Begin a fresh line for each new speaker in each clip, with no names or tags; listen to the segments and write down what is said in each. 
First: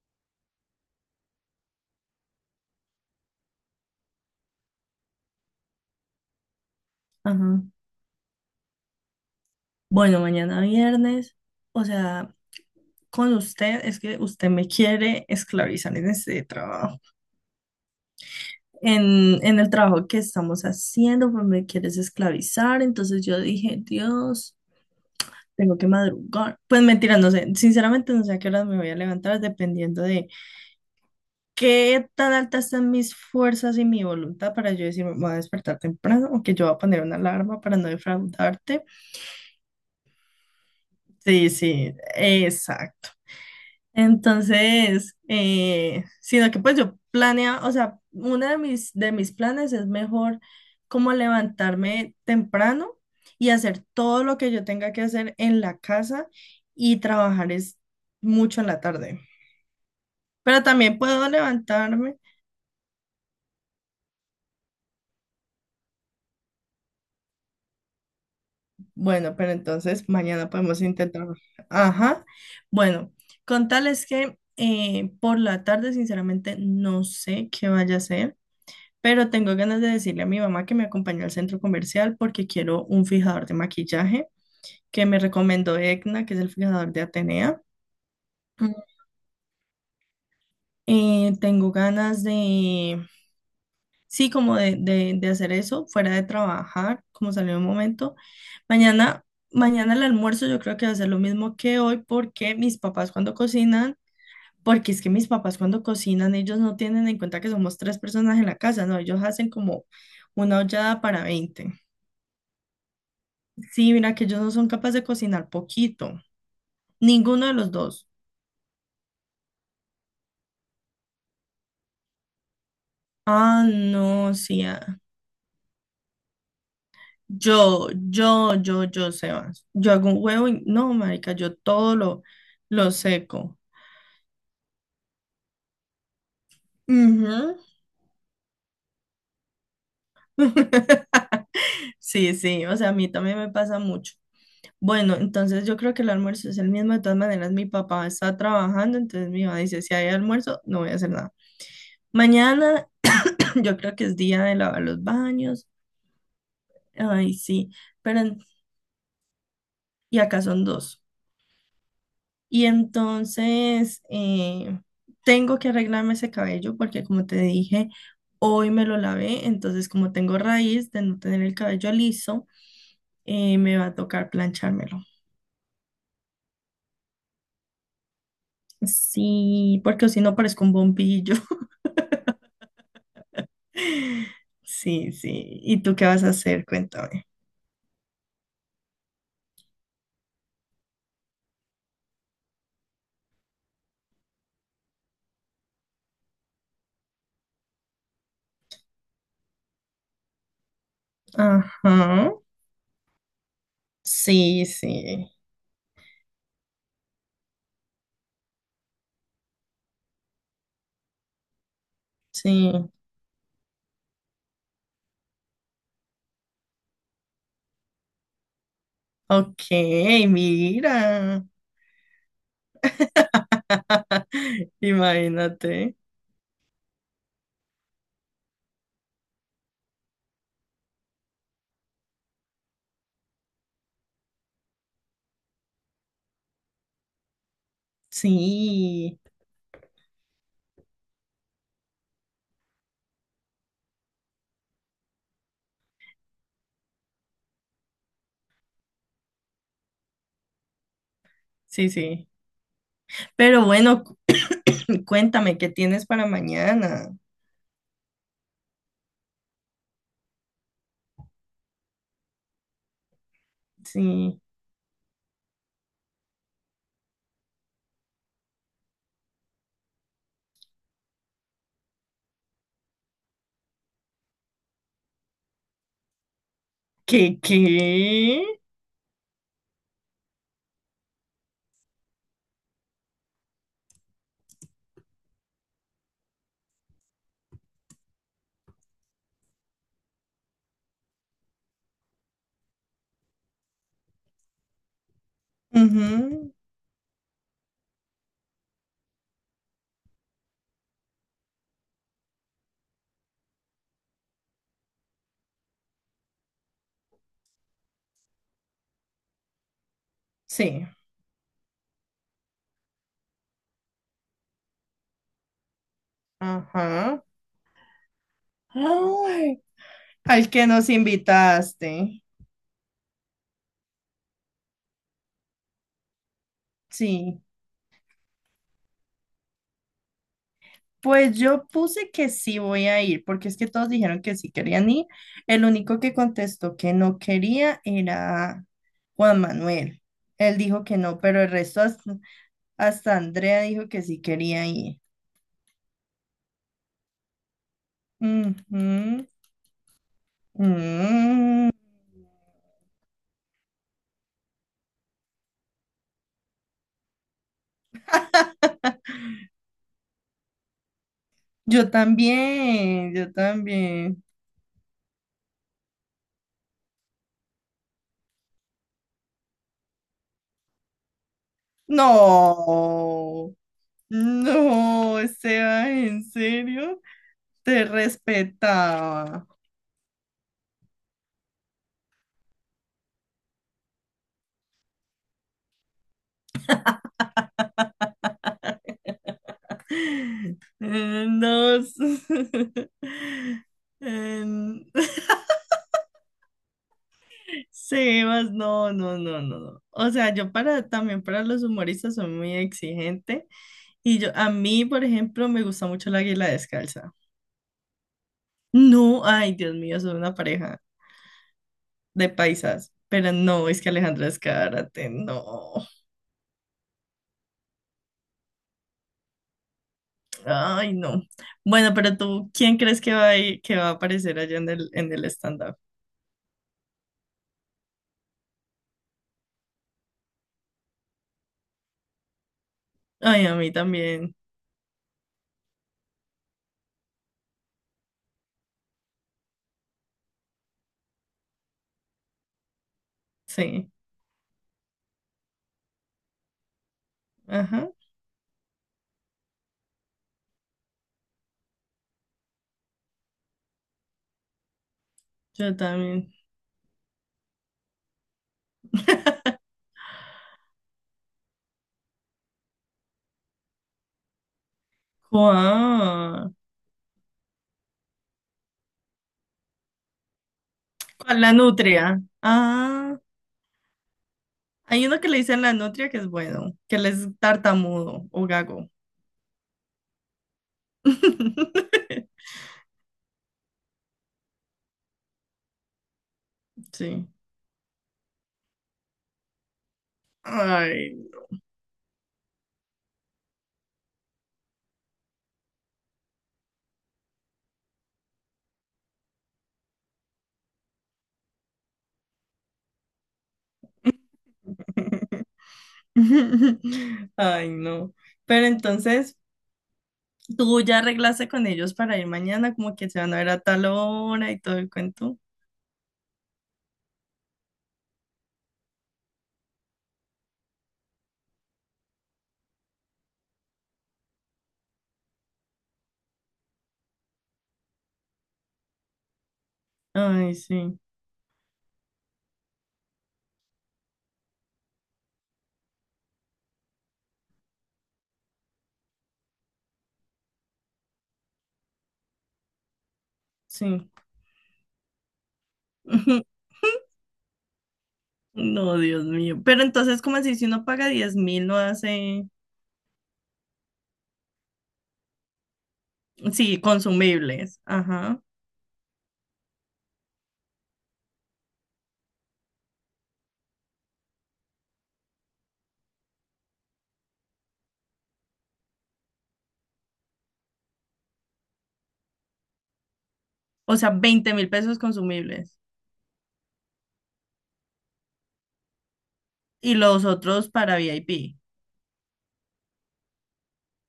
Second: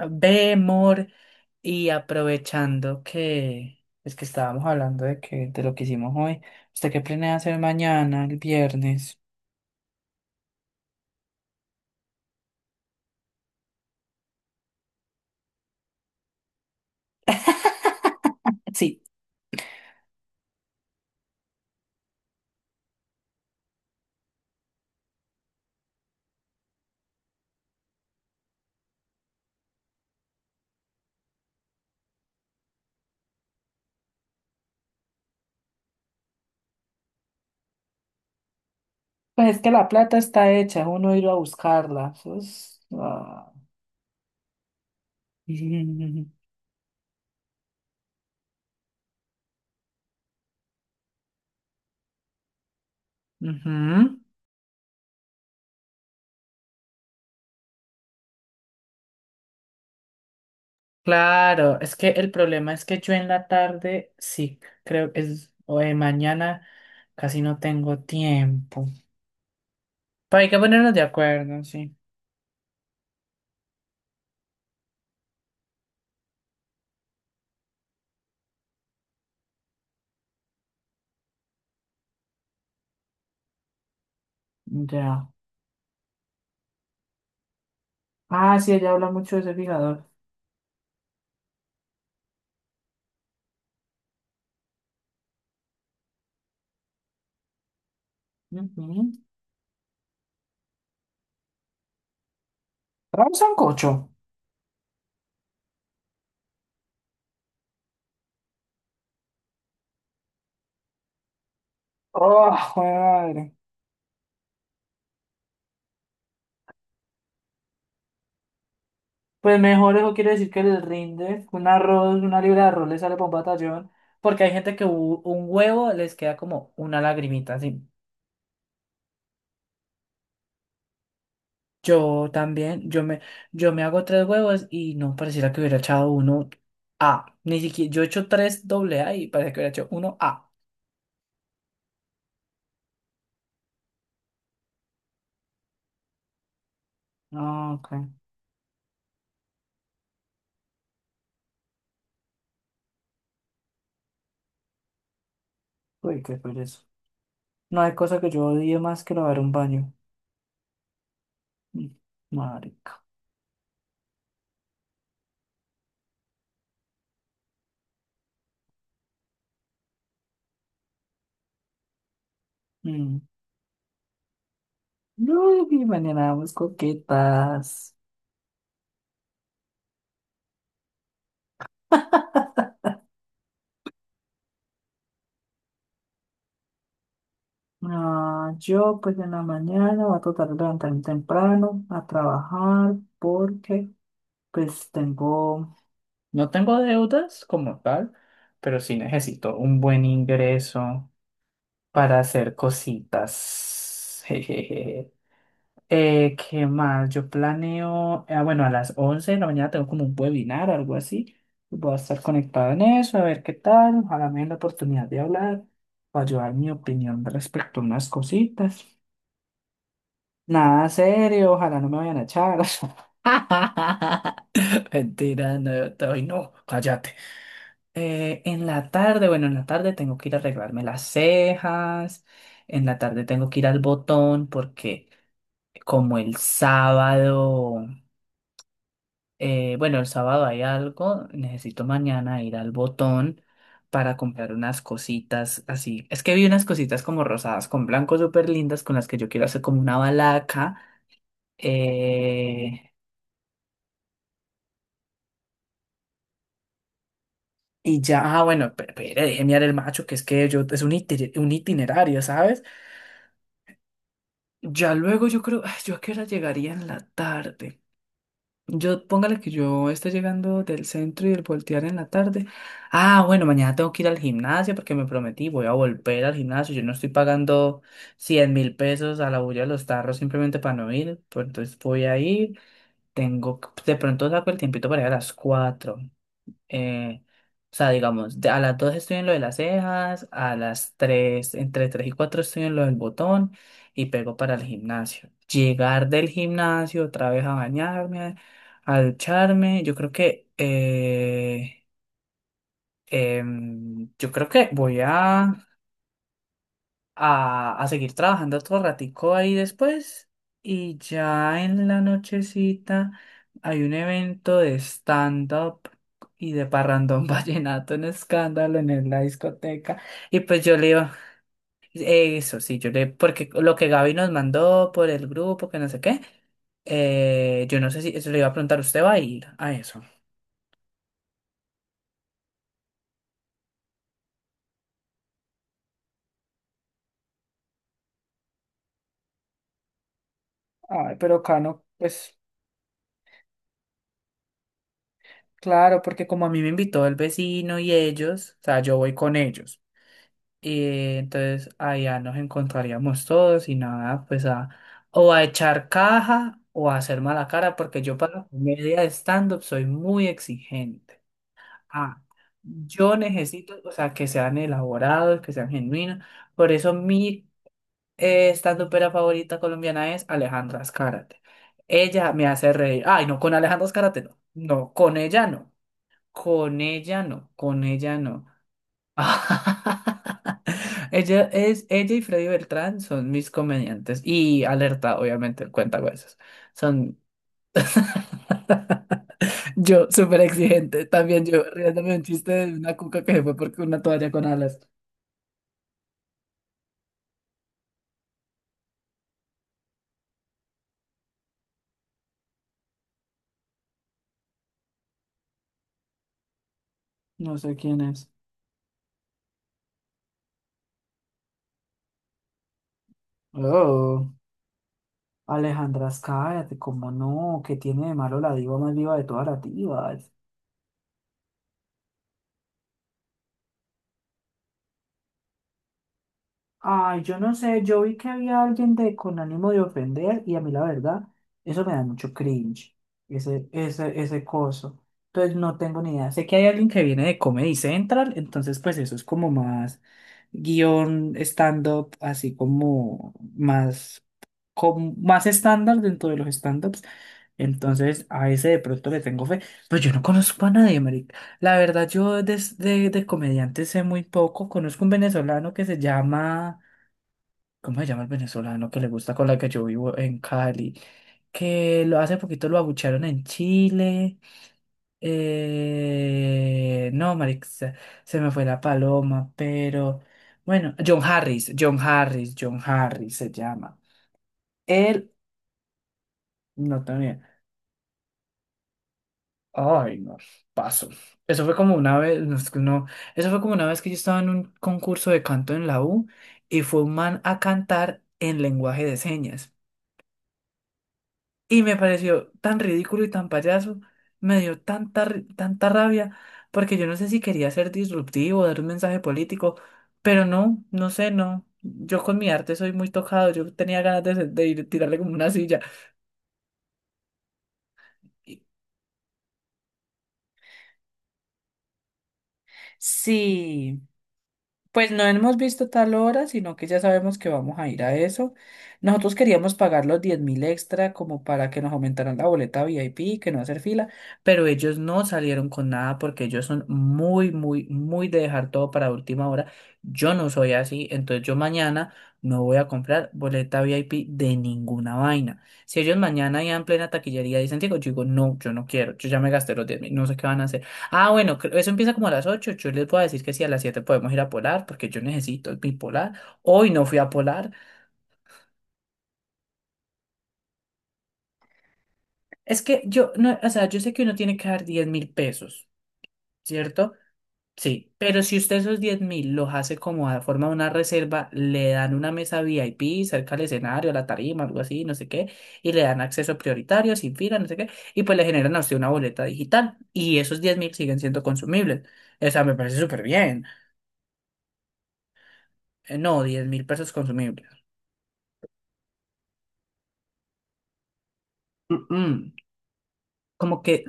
Ve, amor, y aprovechando que es que estábamos hablando de lo que hicimos hoy, ¿usted qué planea hacer
Ajá.
mañana, el viernes?
Bueno, mañana viernes, o sea, con usted es que usted me quiere esclavizar en este trabajo,
Sí,
en el trabajo que estamos haciendo, pues me quieres esclavizar, entonces yo dije, Dios, tengo que madrugar. Pues mentira, no sé, sinceramente no sé a qué horas me voy a levantar, dependiendo de qué tan altas están mis fuerzas y mi voluntad para yo decir, me voy a despertar temprano o que yo voy a poner una alarma para no defraudarte.
pues es que la plata está hecha, uno ir a
Sí, sí,
buscarla. Eso es-
exacto.
ah.
Entonces, sino que pues yo planeaba, o sea, uno de mis planes es mejor como levantarme temprano y hacer
Ujú.
todo lo que yo tenga que hacer en la casa y trabajar es mucho en la tarde. Pero también puedo
Claro, es que
levantarme.
el problema es que yo en la tarde, sí, creo que es, o de mañana casi no tengo tiempo.
Bueno, pero entonces
Pero hay
mañana
que
podemos
ponernos de
intentar.
acuerdo, sí.
Ajá. Bueno, con tal es que por la tarde, sinceramente, no sé qué vaya a hacer. Pero tengo ganas de decirle a mi mamá que me acompañe al centro comercial porque quiero un fijador de maquillaje que me
Ya.
recomendó Egna, que es el fijador de Atenea.
Ah, sí,
Mm.
ella habla mucho de ese fijador.
Tengo ganas de, sí, como de hacer eso fuera de trabajar, como salió un momento.
Ujú.
Mañana, mañana el almuerzo yo creo que va a ser lo mismo que hoy porque mis papás
Trae un
cuando
sancocho.
cocinan, porque es que mis papás cuando cocinan ellos no tienen en cuenta que somos tres personas en la casa, no, ellos hacen como una ollada para 20.
Oh, madre.
Sí, mira que ellos no son capaces de cocinar poquito. Ninguno de los dos.
Pues mejor eso quiere decir que les rinde, un arroz, una libra de arroz le sale por un
Ah,
batallón,
no,
porque hay
sí.
gente que
Ah.
un huevo les queda como una lagrimita, así.
Yo, Sebas. Yo hago un huevo y no, marica, yo todo lo,
Yo también,
lo seco.
yo me hago tres huevos y no pareciera que hubiera echado uno A.
Ujú.
Ni siquiera, yo he hecho tres doble A y parece que hubiera hecho uno A.
Sí, sí, o sea, a mí también me pasa mucho. Bueno, entonces yo creo que el almuerzo es el mismo. De todas maneras, mi
Ah, ok.
papá está trabajando, entonces mi mamá dice, si hay almuerzo, no voy a hacer nada. Mañana yo creo que es día de lavar los baños.
Uy, qué pereza.
Ay, sí,
No hay cosa
pero
que yo odie más que lavar un baño.
y acá son dos.
Mm.
Y
Marica.
entonces eh, tengo que arreglarme ese cabello porque como te dije, hoy me lo lavé, entonces como tengo raíz de no tener el cabello liso,
Mm.
me va a tocar planchármelo.
No, y mañana vamos coquetas.
Sí, porque si no parezco un bombillo. Sí, sí. ¿Y tú qué vas a hacer? Cuéntame.
No, yo pues en la mañana voy a tratar de levantarme temprano a trabajar porque pues tengo, no tengo deudas como tal, pero sí necesito un buen ingreso para
Ajá.
hacer cositas.
Sí, sí,
¿Qué más? Yo planeo, bueno, a las 11 de la mañana tengo como un webinar o algo así. Voy a estar
sí.
conectado en eso, a ver qué tal. Ojalá me den la oportunidad de hablar o ayudar mi opinión respecto a unas cositas.
Ok,
Nada
mira.
serio, ojalá no me vayan a echar. Mentira, no,
Imagínate.
ay, no, cállate. En la tarde, bueno, en la tarde tengo que ir a arreglarme las cejas, en la tarde tengo que ir al botón porque como el sábado...
Sí,
Bueno, el sábado hay algo. Necesito mañana ir al Botón para comprar unas cositas así. Es que vi unas cositas como rosadas con blanco súper lindas con las que yo quiero hacer como una balaca.
sí, sí.
eh,
Pero bueno, cu- cuéntame, ¿qué tienes para mañana?
y ya, bueno, pero déjeme dar el macho, que es que yo es un itinerario, ¿sabes?
Sí.
Ya luego yo creo, ay, yo a qué hora llegaría en la tarde. Yo, póngale que yo esté llegando del centro y el voltear en la tarde. Ah, bueno, mañana tengo que ir al gimnasio porque me prometí, voy a volver al gimnasio. Yo no estoy
¿Qué,
pagando cien
qué?
mil pesos a la bulla de los tarros simplemente para no ir. Pues entonces voy a ir. De pronto saco el tiempito para ir a las 4. eh, o sea, digamos, a las 2 estoy en lo de las cejas, a las 3, entre 3 y 4 estoy en lo del botón y pego para el gimnasio. Llegar del
Ujú.
gimnasio otra vez a bañarme, a ducharme, yo creo que voy a seguir trabajando otro ratico ahí después.
Sí.
Y ya en la nochecita hay un evento de stand-up y de
Ajá.
parrandón vallenato en escándalo en la
Ay,
discoteca. Y
al
pues
que
yo le
nos
digo,
invitaste.
eso sí, yo le, porque lo que Gaby nos mandó por el grupo, que no sé qué,
Sí.
yo no sé si eso le iba a preguntar, ¿usted va a ir a eso?
Pues yo puse que sí voy a ir, porque es que todos dijeron que sí querían ir. El único que contestó que no quería era Juan Manuel. Él dijo que
Ay,
no,
pero
pero el resto
Cano,
hasta,
pues
hasta Andrea dijo que sí quería ir.
claro, porque como a mí me invitó el vecino y ellos, o sea, yo voy
Ujú.
con ellos. Y entonces
Mm.
allá nos encontraríamos todos y nada, pues a o a echar caja o a hacer mala cara, porque yo para la comedia de stand-up soy muy exigente.
Yo
Ah,
también,
yo
yo
necesito, o sea,
también.
que sean elaborados, que sean genuinos. Por eso mi stand-upera favorita colombiana es Alejandra Azcárate. Ella me hace reír. Ay, no, con
No,
Alejandra Azcárate no. No, con
no,
ella no.
Esteban, ¿en
Con
serio?
ella no. Con
Te
ella no.
respetaba.
Ella es ella y Freddy Beltrán son mis comediantes, y Alerta, obviamente, el cuentacuentos. Son yo súper exigente, también yo
No, s-
riéndome de un chiste de una cuca que se fue porque una toalla con alas.
em, Sebas, no, no, no, no, no. O sea, yo para también para los humoristas soy muy exigente y yo a mí, por ejemplo, me gusta mucho la Águila Descalza.
No sé quién es.
No, ay, Dios mío, son una pareja de paisas, pero no, es que Alejandra
Oh,
Escárate, no.
Alejandra, cállate, cómo no, que tiene de malo la diva más viva de todas las divas.
Ay, no. Bueno, pero tú, ¿quién crees que va a aparecer allá en el stand-up?
Ay, yo no sé, yo vi que había alguien de con ánimo de ofender y a mí la verdad, eso me da mucho cringe,
Ay, a
ese,
mí
ese,
también.
ese coso. Entonces no tengo ni idea. Sé que hay alguien que viene de Comedy Central, entonces pues eso es como más guión stand-up, así como
Sí.
más, más estándar dentro de los stand-ups.
Ajá.
Entonces a ese de pronto le tengo fe, pero yo no conozco a nadie, marica. La verdad, yo de comediantes sé muy poco. Conozco un venezolano
Yo
que se
también.
llama... ¿Cómo se llama el venezolano que le gusta con la que yo vivo en Cali? Que lo hace poquito lo abuchearon en Chile.
¿Cuál?
No, marica, se me fue la paloma, pero bueno, John
¿Cuál? La
Harris, John
nutria.
Harris, John
Ah,
Harris se llama.
hay uno que
Él,
le dicen la nutria que es bueno, que
no
él es
también.
tartamudo o gago.
Ay, no, paso. Eso fue como una vez, no, es que no, eso fue como una vez que yo estaba en un concurso de canto en la U y fue un
Sí.
man a cantar en lenguaje de señas.
Ay.
Y me pareció tan ridículo y tan payaso, me dio tanta rabia, porque yo no sé si quería ser disruptivo, dar un mensaje político, pero no, no sé, no. Yo con mi arte soy muy tocado, yo tenía ganas de, de ir, tirarle como una silla.
Ay, no.
Y-
Pero entonces, ¿tú ya arreglaste con ellos para ir mañana? Como que se van a ver a tal
Sí.
hora y todo el
Pues no
cuento.
hemos visto tal hora, sino que ya sabemos que vamos a ir a eso. Nosotros queríamos pagar los 10.000 extra como para que nos aumentaran la boleta VIP, que no hacer fila, pero ellos no salieron con nada porque ellos son muy, muy, muy de dejar todo para última hora. Yo no
Ay,
soy
sí,
así, entonces yo mañana no voy a comprar boleta VIP de ninguna vaina. Si ellos mañana ya en plena taquillería dicen, digo, yo digo, no, yo no quiero, yo ya me gasté los 10.000, no sé qué van a hacer. Ah, bueno, eso empieza como a las 8. Yo les voy a decir que sí, a las 7
sí.
podemos ir a Polar, porque yo necesito mi Polar. Hoy no fui a Polar.
No, Dios mío. Pero entonces, ¿cómo así? Si uno paga 10.000, no hace,
Es que yo, no, o sea, yo sé que uno tiene que dar 10.000 pesos,
sí,
¿cierto?
consumibles.
Sí,
Ajá.
pero si usted esos 10.000 los hace como a forma de una reserva, le dan una mesa VIP cerca al escenario, a la tarima, algo así, no sé qué, y le dan acceso prioritario, sin fila, no sé qué, y pues le generan a usted una boleta digital, y esos 10 mil siguen siendo consumibles. O sea, me parece súper bien.
O sea, 20.000 pesos consumibles.
No, 10.000 pesos consumibles.
Y los otros para VIP.
Mm, mm. Como que,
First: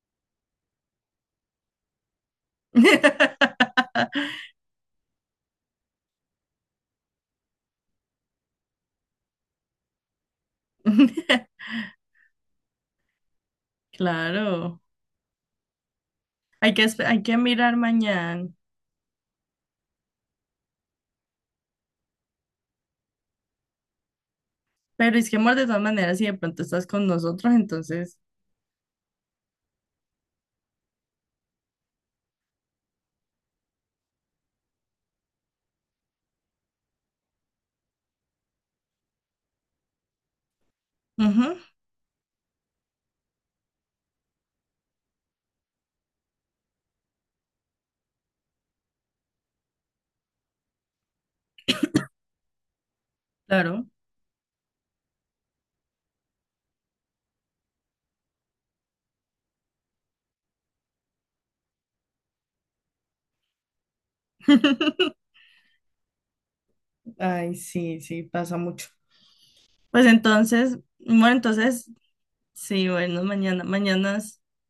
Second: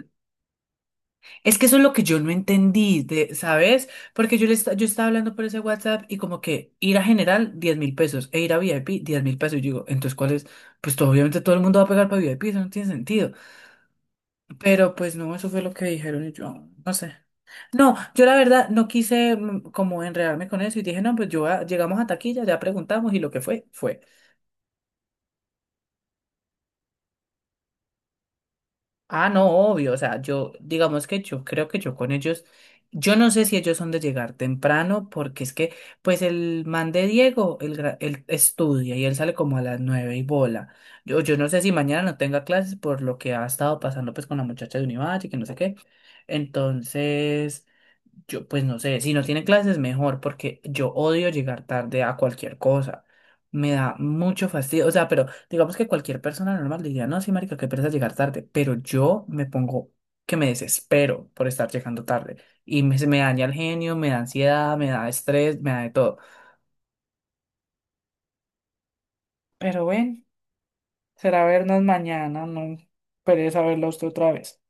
es que eso es lo que yo no entendí, ¿sabes? Porque yo estaba hablando por ese WhatsApp y como que ir a general 10.000 pesos e ir a VIP 10.000 pesos. Y yo digo, entonces, ¿cuál es? Pues obviamente todo el mundo va a pegar para VIP, eso no tiene sentido.
Claro.
Pero pues no, eso fue lo que dijeron y yo,
Hay que,
no sé.
hay que mirar
No, yo la
mañana.
verdad no quise como enredarme con eso y dije, no, pues llegamos a taquilla, ya preguntamos y lo que fue, fue.
Pero es que, amor, de todas maneras, si de pronto estás con nosotros, entonces,
Ah, no, obvio, o sea, yo, digamos que yo creo que yo con ellos, yo no sé si ellos son de llegar temprano, porque es que, pues el man de Diego, él estudia y él sale como a las 9 y bola. Yo no
ujú,
sé si mañana no tenga clases por lo que ha estado pasando pues con la muchacha de Univalle, que no sé qué. Entonces... Yo, pues no sé, si no tiene clases, mejor, porque yo odio llegar tarde a cualquier cosa. Me
claro.
da mucho fastidio. O sea, pero digamos que cualquier persona normal diría, no, sí, marica, qué pereza llegar tarde. Pero yo me pongo que me desespero por estar llegando tarde. Se me daña el genio, me da ansiedad, me da estrés, me da de todo.
Ay, sí, sí, pasa mucho.
Pero
Pues
bueno,
entonces, bueno,
será vernos
entonces
mañana, no
sí, bueno,
pereza verlo a usted otra vez.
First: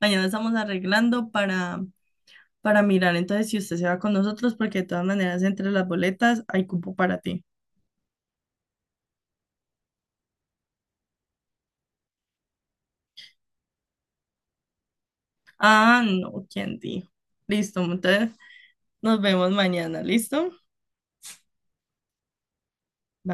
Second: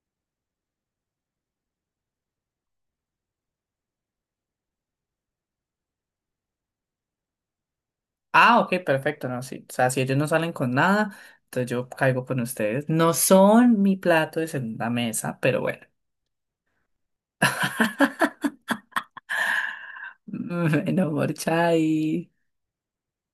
mañana estamos arreglando para mirar entonces si usted se va con nosotros, porque de todas maneras entre las boletas hay cupo para ti.
Ah, ok, perfecto, no, sí. O sea, si ellos no salen con nada, entonces yo caigo con ustedes. No son mi plato de segunda mesa, pero bueno.
Ah, no, ¿quién dijo? Listo, entonces nos vemos mañana, ¿listo?
No more chai.